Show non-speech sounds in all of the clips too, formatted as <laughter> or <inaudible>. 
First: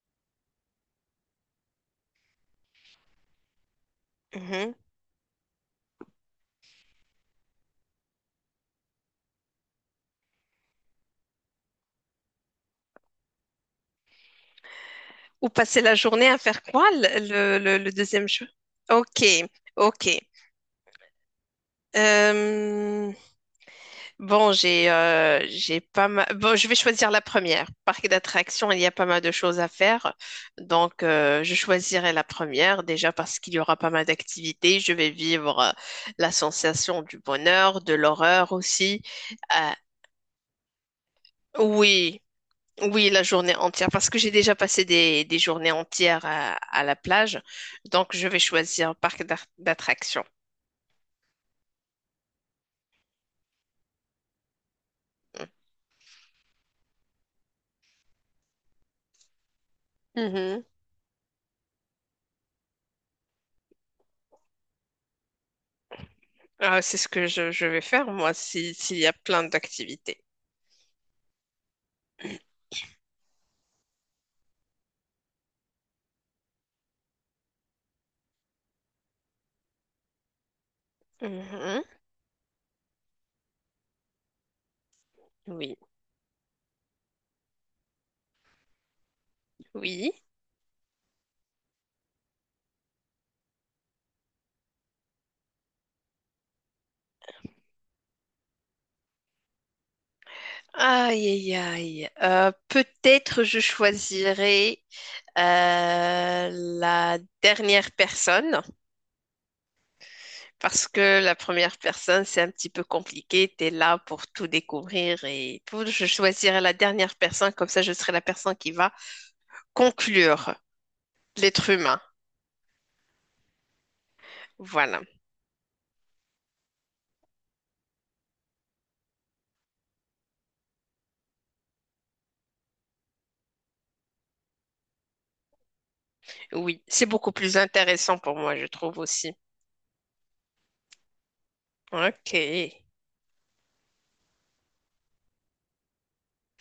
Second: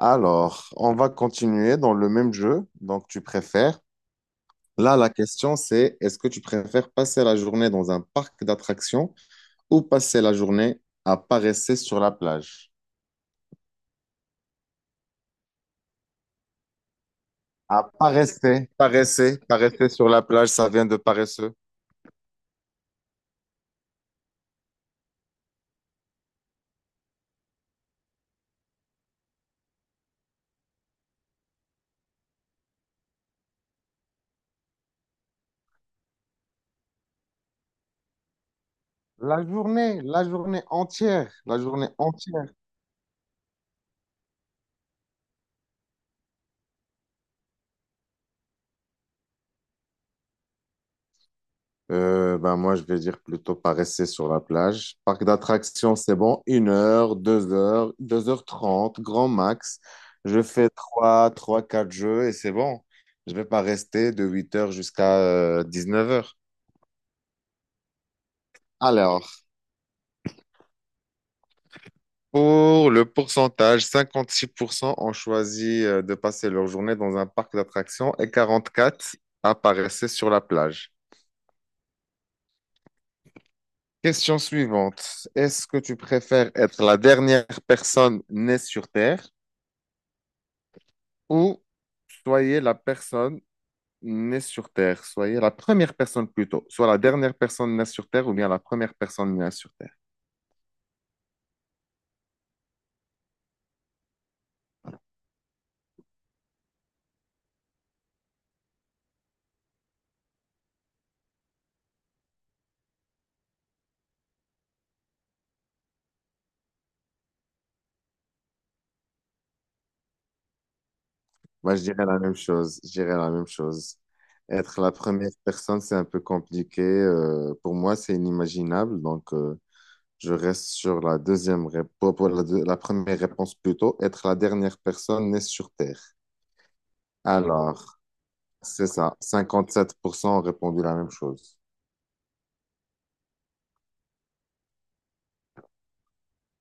Alors, on va continuer dans le même jeu. Donc, tu préfères. Mhm. Là, la question, c'est est-ce que tu préfères passer la journée dans un parc d'attractions ou passer la journée à paresser sur la plage? Ou passer la journée à faire quoi, À le deuxième jeu? paresser, Ok, paresser, paresser sur ok. la plage, ça vient de paresseux. Euh, bon, j'ai pas mal. Bon, je vais choisir la première. Parc d'attractions, il y a pas mal de choses à faire. Donc, je choisirai la première déjà parce qu'il y aura pas mal d'activités. Je vais vivre la sensation du bonheur, de l'horreur aussi. Euh, La journée entière, la journée oui. entière. Oui, la journée entière, parce que j'ai déjà passé des journées entières à la plage, donc je vais choisir un parc d'attractions. Ben moi, je vais dire plutôt pas rester sur la plage. Parc Mm. d'attractions, c'est bon. Une heure, deux heures trente, grand max. Je Mhm. fais trois, trois, quatre jeux et c'est bon. Je vais pas rester de 8 heures jusqu'à neuf heures. Ah, c'est ce que je vais faire, moi, si, s'il y a Alors, plein d'activités. pour le pourcentage, 56% ont choisi de passer leur journée dans un parc d'attractions et 44% apparaissaient sur la plage. Mhm. Question suivante. Est-ce Oui, que tu préfères être la dernière personne née sur Terre oui. ou soyez la personne née sur Terre, soyez la première personne plutôt, soit la dernière personne née sur Terre ou bien la première personne née sur Terre. Aïe, aïe, aïe. Peut-être je choisirai la dernière personne. Parce que la première personne, c'est un petit peu compliqué. Tu es là pour tout découvrir et tout. Je choisirai la dernière personne, comme ça je serai la personne qui va conclure l'être Moi, je humain. dirais la même chose. Je dirais la même chose. Être la Voilà. première personne, c'est un peu compliqué. Pour moi, c'est inimaginable. Donc, je reste sur la deuxième réponse, pour la, la première réponse plutôt, être la dernière personne née sur Terre. Oui, c'est beaucoup plus Alors, intéressant pour moi, je c'est trouve ça. aussi. Cinquante-sept pour cent ont répondu la même chose. Ok.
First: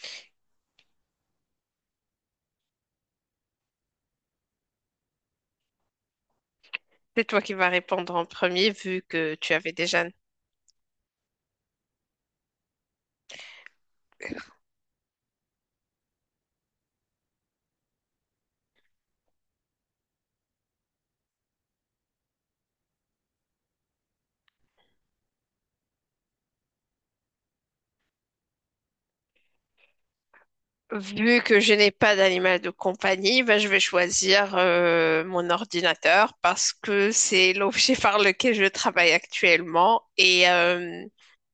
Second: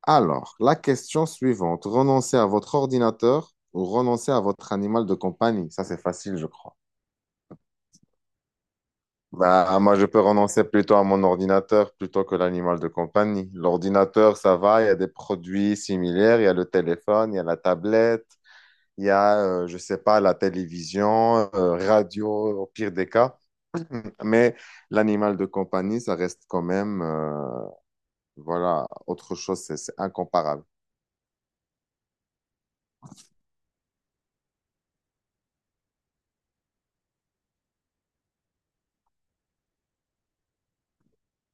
Alors, la question suivante. Renoncer à votre ordinateur ou renoncer à votre animal de compagnie? Ça, c'est facile, je crois. C'est toi qui vas répondre en premier, vu que tu avais Bah, moi, déjà... je peux renoncer plutôt à mon ordinateur plutôt que l'animal de compagnie. L'ordinateur, ça va, il y a des produits similaires, il y a le téléphone, il y a la tablette, il y a, je sais pas, la télévision, radio, au pire des cas. Mais l'animal de compagnie, ça reste quand même, voilà, autre chose, c'est incomparable. Vu que je n'ai pas d'animal de compagnie, ben, je vais choisir mon ordinateur parce que c'est l'objet <laughs> par lequel je travaille actuellement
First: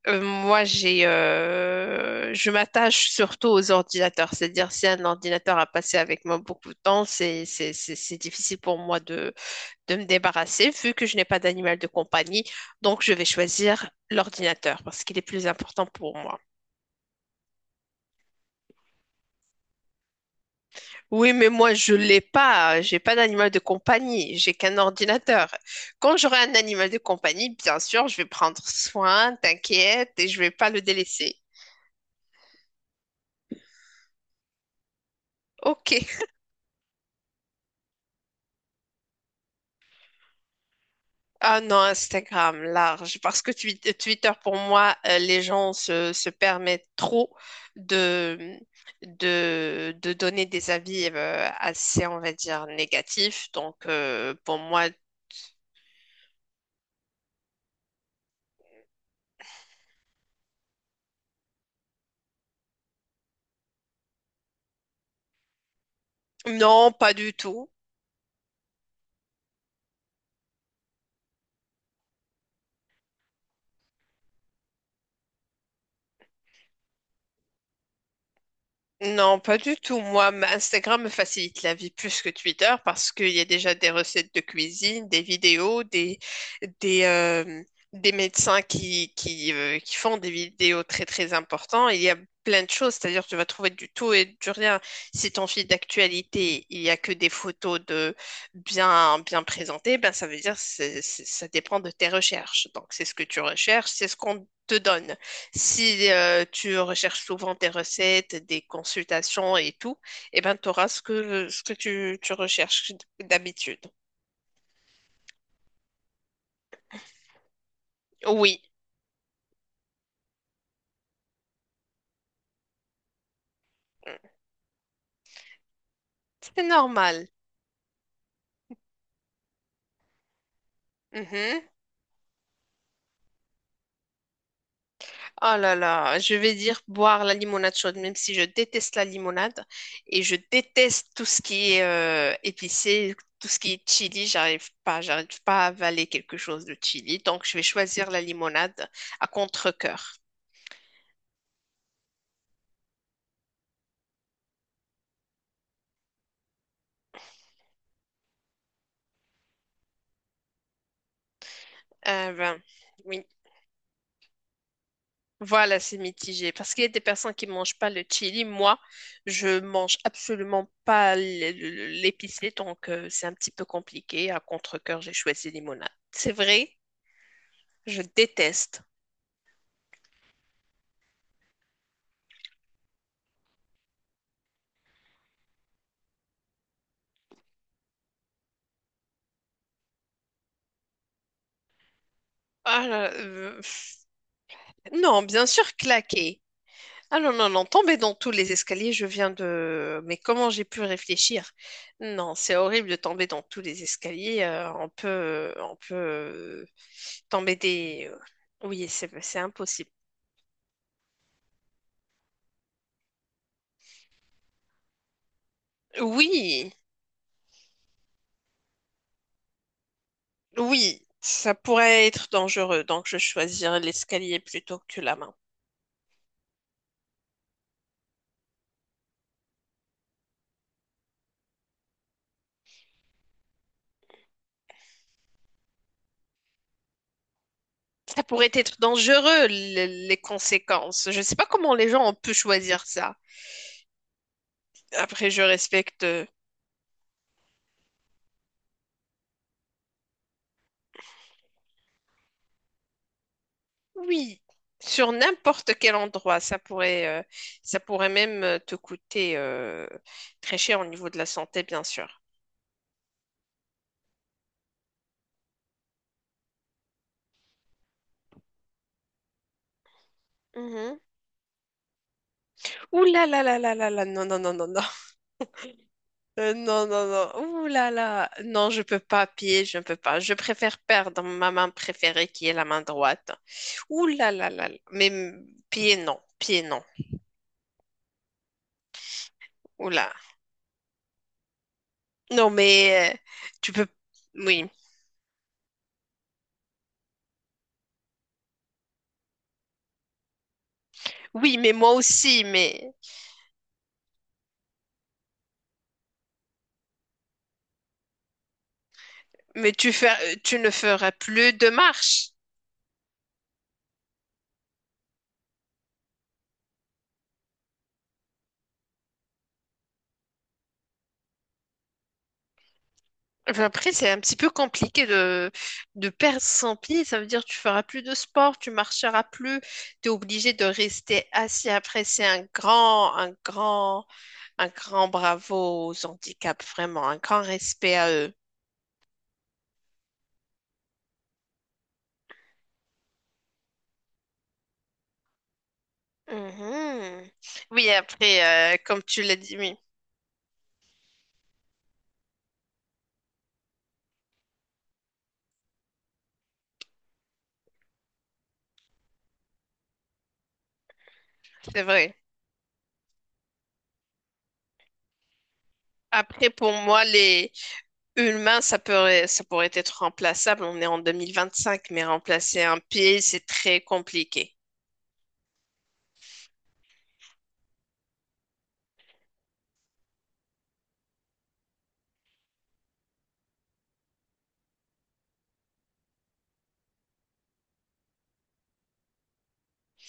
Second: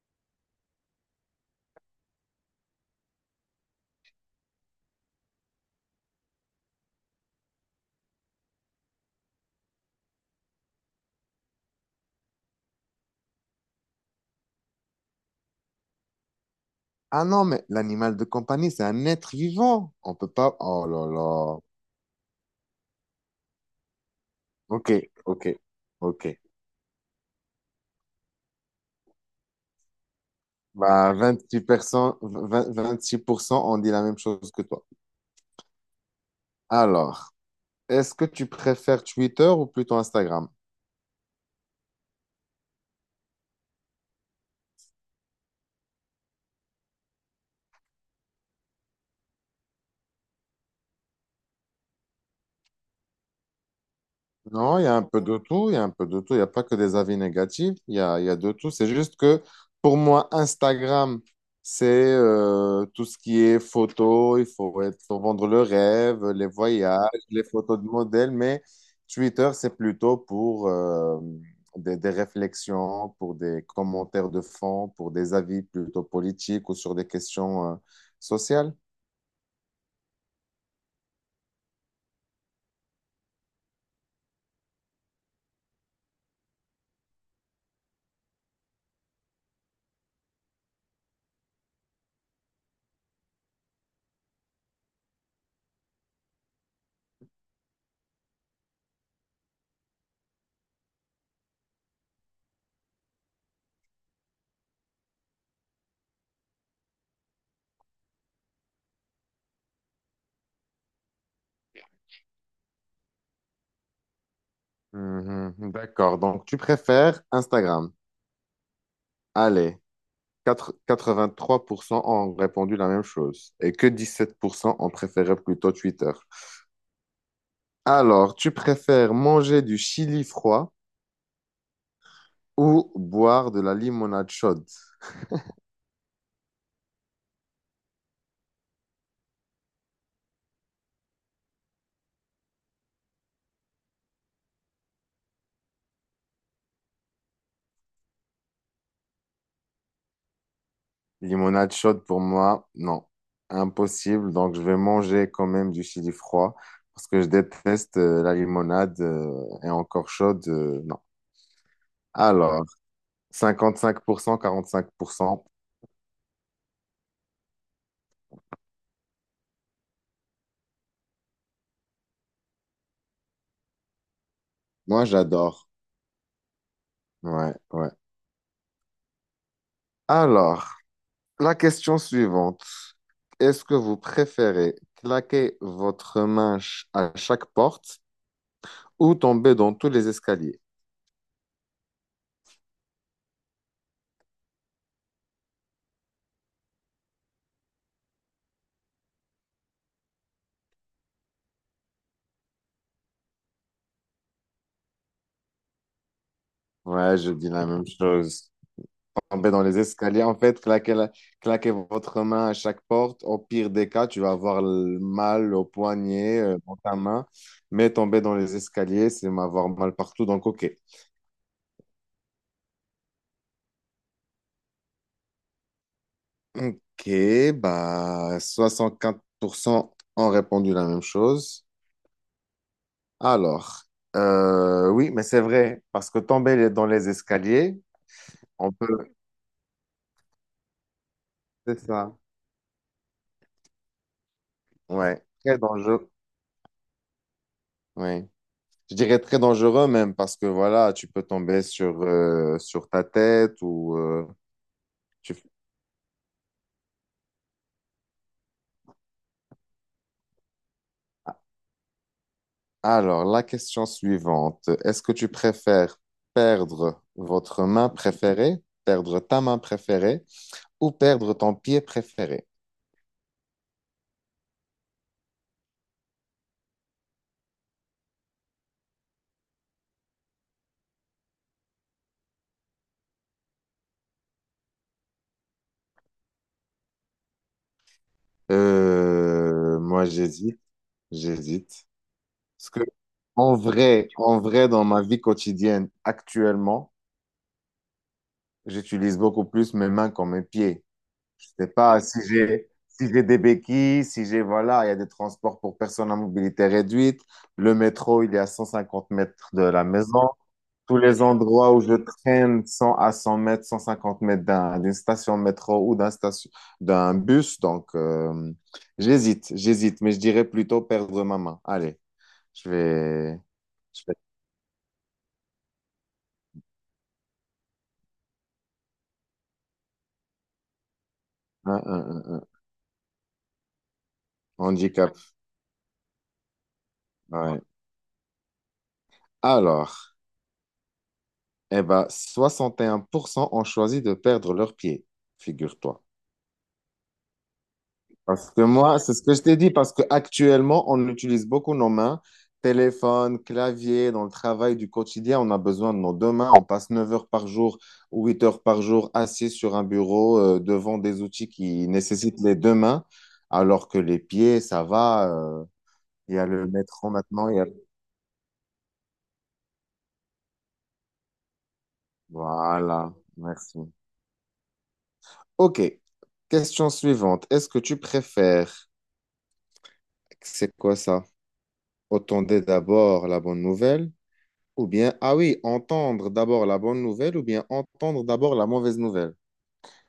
Moi, je m'attache surtout aux ordinateurs. C'est-à-dire, si un ordinateur a passé avec moi beaucoup de temps, c'est difficile pour moi de me débarrasser, vu que je n'ai pas d'animal de compagnie. Donc, je vais choisir l'ordinateur parce qu'il est plus important pour moi. Ah non, mais l'animal de compagnie, c'est un être vivant. On peut pas. Oh là Oui, mais là. moi, je l'ai pas. J'ai pas d'animal de compagnie. J'ai qu'un Ok, ok, ordinateur. Quand ok. j'aurai un animal de compagnie, bien sûr, je vais prendre soin, t'inquiète, et je vais pas le Bah, délaisser. vingt-six pour cent, vingt-six pour cent, ont dit la même chose que toi. Ok. Alors, est-ce que tu préfères Twitter ou plutôt Instagram? Ah non, Instagram, large. Parce que Twitter, pour moi, les gens se permettent trop de, de donner des avis assez, on va dire, négatifs. Donc, pour Non, il moi, y a un peu de tout, il y a un peu de tout, il n'y a pas que des avis négatifs, il y a de tout. C'est juste que pour moi, Instagram, c'est tout ce qui est photo, il faut, être, faut vendre le rêve, les non, voyages, pas du les tout. photos de modèles, mais Twitter, c'est plutôt pour des réflexions, pour des commentaires de fond, pour des avis plutôt politiques ou sur des questions sociales. Non, pas du tout. Moi, Instagram me facilite la vie plus que Twitter parce qu'il y a déjà des recettes de cuisine, des vidéos, des, euh, des médecins qui font des vidéos très très importantes. Il y a plein de choses, c'est-à-dire tu vas trouver du tout et du rien. Si ton fil d'actualité, il n'y a que des photos de bien, bien présentées, ben ça veut dire que ça dépend de tes recherches. Donc c'est ce que tu recherches, c'est ce qu'on te donne. Si tu recherches souvent tes recettes, des consultations et tout, eh ben, tu auras ce que tu recherches d'habitude. Mhm, d'accord, donc tu préfères Instagram. Oui, Allez. Quatre vingt trois pour cent ont répondu la même chose et que 17% ont préféré plutôt Twitter. c'est normal. Alors, tu préfères manger du chili froid Mhm. ou boire de la limonade chaude? Oh là là, je vais dire boire la limonade chaude, même si je déteste la limonade et je déteste tout ce qui est épicé, tout ce qui est chili, j'arrive pas à avaler quelque chose de chili, donc je vais choisir la limonade à contre-cœur. Limonade chaude pour moi, non. Impossible. Donc, je vais manger quand même du chili froid parce que je déteste la limonade et encore chaude, non. Euh, ben, Alors, oui. Cinq pour cent, quarante pour cent. Voilà, c'est mitigé. Parce qu'il y a des personnes qui ne mangent pas le chili. Moi, je mange absolument pas l'épicé, donc c'est un petit peu compliqué. À contre-cœur, Moi, j'ai choisi j'adore. limonade. C'est vrai, Ouais, ouais. je déteste. Alors, la question suivante. Est-ce que vous préférez claquer votre main à chaque porte ou tomber dans tous les escaliers? Ah là, pff. Non, bien sûr, claquer. Ah non, non, non, tomber dans tous les escaliers, je viens de... Mais comment j'ai pu réfléchir? Non, c'est horrible de tomber dans tous les escaliers. On peut Ouais, je dis tomber la même des... chose. Oui, c'est Tomber dans les impossible. escaliers, en fait, claquer votre main à chaque porte. Au pire des cas, tu vas avoir le mal au poignet, Oui, dans ta main. Mais tomber dans les escaliers, c'est m'avoir mal partout. Donc, OK. oui, ça pourrait être dangereux, donc je choisirais l'escalier plutôt que la main. Ok, bah 64% ont répondu la même chose. Alors, oui, mais c'est vrai, parce que tomber dans les escaliers, Ça pourrait on être peut... dangereux, les conséquences. Je ne sais pas comment C'est les gens ont ça, pu choisir ça. ouais, Après, je très respecte. dangereux. Ouais. Je dirais très dangereux même, parce que voilà, tu peux tomber sur, sur ta tête ou... Oui, sur tu- n'importe quel endroit, ça pourrait même te coûter très cher au niveau de la santé, bien sûr. Alors, la question suivante, est-ce que tu préfères perdre votre main préférée, perdre ta main préférée ou Mhm. perdre ton pied préféré? Ouh là là là là là là, non, non, non, non, non. Non, non, non. Ouh là là. Non, je peux pas pied, je ne peux pas. Je préfère perdre ma main préférée qui est la main droite. Ouh là là là. Là. Mais mm, pied, non. Pied, non. Ouh Moi, là. j'hésite, j'hésite. Non, Parce que, mais tu peux. En Oui. vrai, dans ma vie quotidienne, actuellement, j'utilise beaucoup plus mes mains que mes pieds. Je Oui, sais mais moi pas si aussi. j'ai, si j'ai des béquilles, si j'ai, voilà, il y a des transports pour personnes à mobilité réduite. Le métro, il est à 150 mètres de Mais la tu maison. tu ne Tous feras les plus de endroits où je marche. traîne 100 à 100 mètres, 150 mètres d'une station métro ou d'un station, d'un bus. Donc, j'hésite, j'hésite, mais je dirais plutôt perdre ma main. Allez, je vais... Enfin, après, Je c'est vais... un petit peu compliqué de perdre son pied. Ça veut dire que tu feras plus de sport, tu marcheras plus. Tu es obligé de rester assis. Après, un, c'est un. Un grand. Un grand Handicap. bravo aux handicaps, vraiment, un grand Ouais. respect à eux. Alors, eh ben, 61% ont choisi de perdre leurs pieds, figure-toi. Mhm. Oui, Parce que après, moi, comme c'est ce tu que l'as je dit, t'ai dit, oui, parce qu'actuellement, on utilise beaucoup nos mains, téléphone, clavier, dans le travail du quotidien, on a besoin de nos deux mains. On passe 9 heures par jour ou 8 heures par jour assis sur un bureau devant des outils c'est qui vrai. nécessitent les deux mains, alors que les pieds, ça va. Il y a Après, le pour moi, métro maintenant, les il y a... humains, ça pourrait être remplaçable. On est en 2025, mais remplacer un Voilà, pied, c'est merci. très compliqué. OK, question suivante. Est-ce que tu préfères... C'est quoi ça? Autant d'abord la bonne nouvelle. Ou bien, ah oui, entendre d'abord la bonne nouvelle ou bien entendre d'abord la mauvaise nouvelle.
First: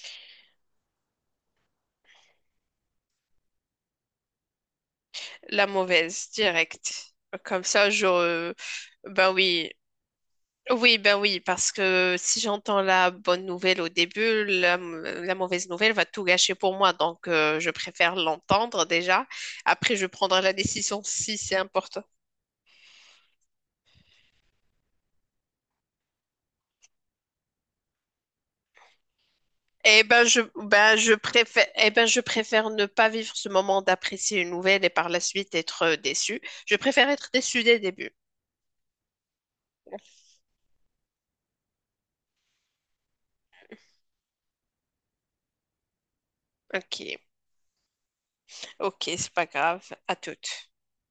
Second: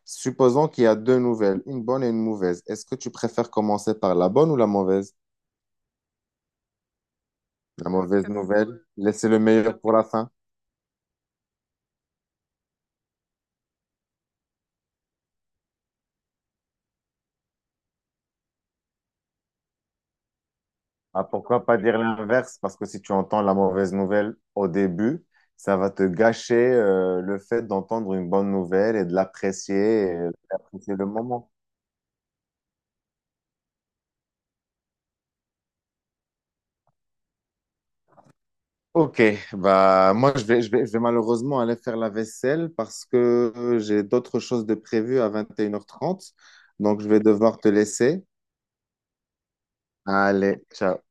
Supposons qu'il y a deux nouvelles, une bonne et une mauvaise. Est-ce que tu préfères commencer par la bonne ou la mauvaise? La mauvaise, directe. Comme La ça, mauvaise. La je... nouvelle, mauvaise. Laissez Ben le oui, meilleur pour la fin. oui, ben oui, parce que si j'entends la bonne nouvelle au début, la mauvaise nouvelle va tout gâcher pour moi. Donc, je préfère l'entendre déjà. Après, je prendrai la décision Ah, si c'est pourquoi pas Oui. dire important. l'inverse? Parce que si tu entends la mauvaise nouvelle au début, ça va te gâcher le fait d'entendre une bonne nouvelle et de l'apprécier, Eh et ben, je, d'apprécier ben, le je moment. préfère, eh ben, je préfère ne pas vivre ce moment d'apprécier une nouvelle et par la suite être déçu. Je préfère être déçu dès le début. Ok, bah moi je vais malheureusement aller faire la vaisselle parce que j'ai d'autres choses de prévues à 21h30, Ok, donc je vais devoir te laisser. ok, c'est pas grave. À Allez, toutes. ciao.